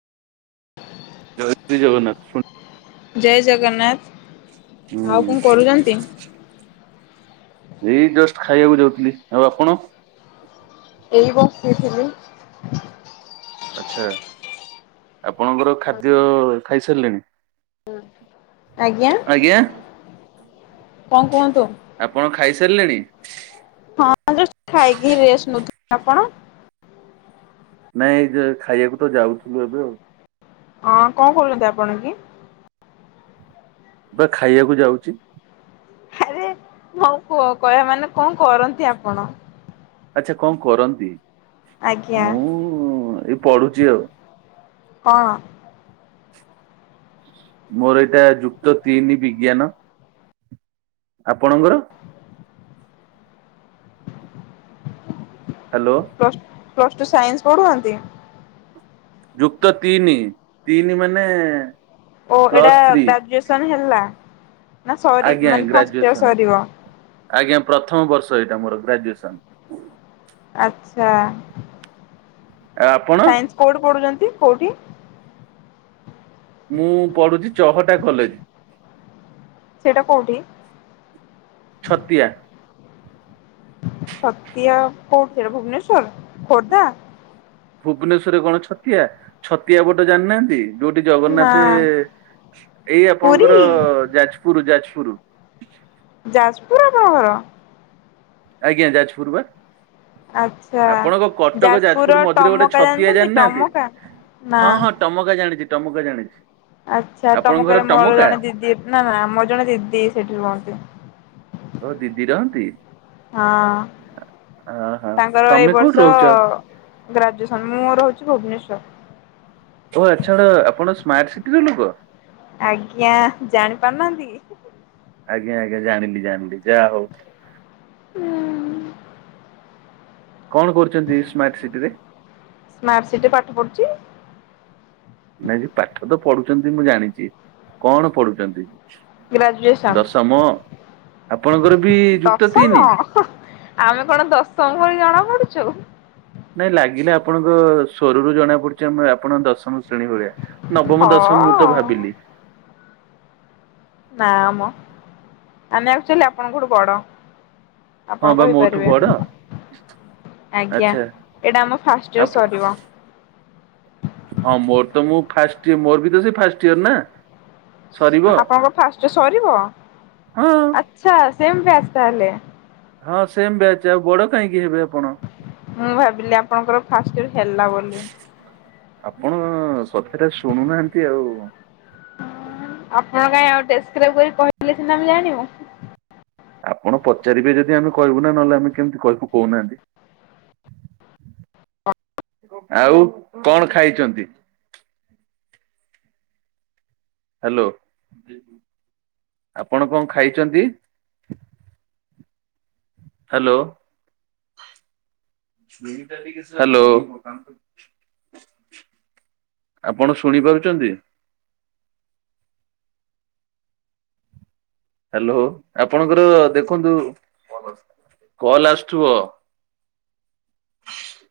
ଜୟ ଶ୍ରୀ ଜଗନ୍ନାଥ ଶୁଣ। ଜୟ ଜଗନ୍ନାଥ, ହୁଁ ଆଉ କଣ କରୁଛନ୍ତି? ଏଇ ଜଷ୍ଟ ଖାଇବାକୁ ଯାଉଥିଲି ଆଉ ଆପଣ? ଏଇ ବସିଥିଲି। ଆଚ୍ଛା ଆପଣଙ୍କର ଖାଦ୍ୟ ଖାଇସାରିଲେଣି? ଆଜ୍ଞା। କଣ କୁହନ୍ତୁ? ସାରିଲେଣି? ହଁ ଯଷ୍ଟ ଖାଇକି ରେଷ୍ଟ ନଉଥିଲି ଆପଣ? ନାଇଁ ଏଇ ଯ ଖାଇବାକୁ ତ ଯାଉଥିଲୁ ଏବେ ଆଉ। ହଁ କଣ କରୁଛନ୍ତି ଆପଣ କି? ମୁଁ ବା ଖାଇବାକୁ ଯାଉଛି। ଆରେ ମୁଁ କହି କହିବା ମାନେ କଣ କରନ୍ତି ଆପଣ? ଆଚ୍ଛା କଣ କରନ୍ତି? ଆଜ୍ଞା। ମୁଁ ଏଇ ପଢୁଛି ଆଉ। କଣ? ମୋର ଏଇଟା ଯୁକ୍ତ ତିନି ବିଜ୍ଞାନ। ଆପଣଙ୍କର? ହାଲୋ। ପ୍ଲସ ଟୁ ସାଇନ୍ସ ପଢୁହନ୍ତି? ଯୁକ୍ତ ତିନି ତିନି ମାନେ ଓ ଏଇଟା ପ୍ଲସ୍ ଥ୍ରୀ ଗ୍ରାଜୁଏସନ ହେଲା। ନା ସରିବ ଆଜ୍ଞା ମାନେ ଫାଷ୍ଟ ଇଅର୍ ଗ୍ରାଜୁଏସନ ସରିବ? ଆଜ୍ଞା ପ୍ରଥମ ବର୍ଷ ଏଇଟା ମୋର ଗ୍ରାଜୁଏସନ। ଆଚ୍ଛା। ଆଉ ଆପଣ? ସାଇନ୍ସ କୋଉଠି ପଢୁଛନ୍ତି କୋଉଠି? ମୁଁ ପଢୁଛି ଚହଟା କଲେଜ। ସେଇଟା କୋଉଠି? ଛତିଆ। ଛତିଆ କୋଉଠି? ଭୁବନେଶ୍ଵର ଖୋର୍ଦ୍ଧା? ଭୁବନେଶ୍ୱରରେ କଣ ଛତିଆ, ଛତିଆ ମଠ ଜାଣିନାହାନ୍ତି? ଯୋଉଠି ନା ଜଗନ୍ନାଥେ ଏଇ ଆପଣଙ୍କର ପୁରୀ ଯାଜପୁର ଯାଜ ଯାଜପୁରୁ। ଯାଜପୁର ଆପଣ ଘର? ଆଜ୍ଞା ଯାଜପୁର ବା? ଆଚ୍ଛା। ଆପଣଙ୍କ କଟକ ଯାଜପୁରର ଯାଜପୁର ମଝିରେ ଗୋଟେ ଟମକା ଛତିଆ ଜାଣିଛନ୍ତି ଜାଣିନାହାନ୍ତି? ଟମକା? ନା ହଁ ହଁ ଟମକା ଜାଣିଛି ଟମକା ଜାଣିଛି। ଆଚ୍ଛା ଆପଣଙ୍କ ଘର ଟମକାରେ ମୋର ଟମକା ଜଣେ ଦିଦି ନା ନା ମୋର ଜଣେ ଦିଦି ସେଠି ରୁହନ୍ତି। ଓହୋ ଦିଦି ରହନ୍ତି। ହଁ। ଓହୋ ତାଙ୍କର ଏଇ ତମେ କୋଉଠି ବର୍ଷ ରହୁଛ? ଗ୍ରାଜୁଏସନ ମୁଁ ରହୁଛି ଭୁବନେଶ୍ଵର। ଓ ଆଛା ଆପଣ ସ୍ମାର୍ଟ ସିଟିର ଲୋକ? ଆଜ୍ଞା ଜାଣି ପାରୁନାହାନ୍ତି କି? ଆଜ୍ଞା ଆଜ୍ଞା ଜାଣିଲି ଜାଣିଲି ଯାହା ହଉ। ହୁଁ। କଣ କରୁଛନ୍ତି ସ୍ମାର୍ଟ ସିଟିରେ? ସ୍ମାର୍ଟ ସିଟି ପାଠ ପଢୁଛି ନାଇଁ କି ପାଠ ତ ପଢୁଛନ୍ତି ମୁଁ ଜାଣିଛି କଣ ପଢୁଛନ୍ତି? ଗ୍ରାଜୁଏସନ୍। ଦଶମ ଆପଣଙ୍କର ବି ଯୁକ୍ତ ତିନି? ଦଶମ ଆମେ କଣ ଦଶମ ଭଳି ଜଣା ପଡୁଛୁ। ନାଇଁ ଲାଗିଲା ଆପଣଙ୍କ ସ୍ୱରରୁ ଜଣା ପଡୁଚି ଆମେ ଆପଣ ଦଶମ ଶ୍ରେଣୀ ଭଳିଆ ହଁ। ନବମ ଦଶମ ମୁଁ ତ ଭାବିଲି। ନାମ ଆମେ ଆଚୁଆଲି ଆପଣଙ୍କଠୁ ବଡ। ହଁ ଆପଣ ବା ମୋଠୁ କହିପାରିବେ। ବଡ ଆଜ୍ଞା ଆଚ୍ଛା। ଏଇଟା ଆମ ଫାଷ୍ଟ ଇୟର ଆପ ସରିବ। ହଁ ମୋର ତ ମୁଁ ଫାଷ୍ଟ ଇର ମୋର ବି ତ ସେ ଫାଷ୍ଟ ଇୟର ନା। ସରିବ ଆପଣଙ୍କ ଫାଷ୍ଟ ସରିବ ହଁ। ଆଛା ସେମ ବେଚ ତାହଲେ। ହଁ ସେମ ବ୍ୟାଚ ଆଉ ବଡ କାହିଁକି ହେବେ ଆପଣ। ମୁଁ ଭାବିଲି ଆପଣଙ୍କର ଫାଷ୍ଟ ଇୟର ହେଲା ବୋଲି। ଆପଣ ସତରେ ଶୁଣୁନାହାନ୍ତି ଆଉ। ଦେସ୍କ୍ଆରଇବ କହିଥିଲେ ସିନା ଆମେ ଜାଣିବୁ। ଆପଣ ପଚାରିବେ ଯଦି ଆମେ କହିବୁ ନା ନହେଲେ ଆମେ କେମିତି କହିବୁ କହୁନାହାନ୍ତି? ଆଉ କଣ ଖାଇଚନ୍ତି? ହାଲୋ ଆପଣ କଣ ଖାଇଚନ୍ତି? ହାଲୋ। ହାଲୋ। ଆପଣ ଶୁଣିପାରୁଚନ୍ତି? ହାଲୋ ଆପଣଙ୍କର ଦେଖନ୍ତୁ। କଲ ଆସୁ ଥିବ। [inaudible]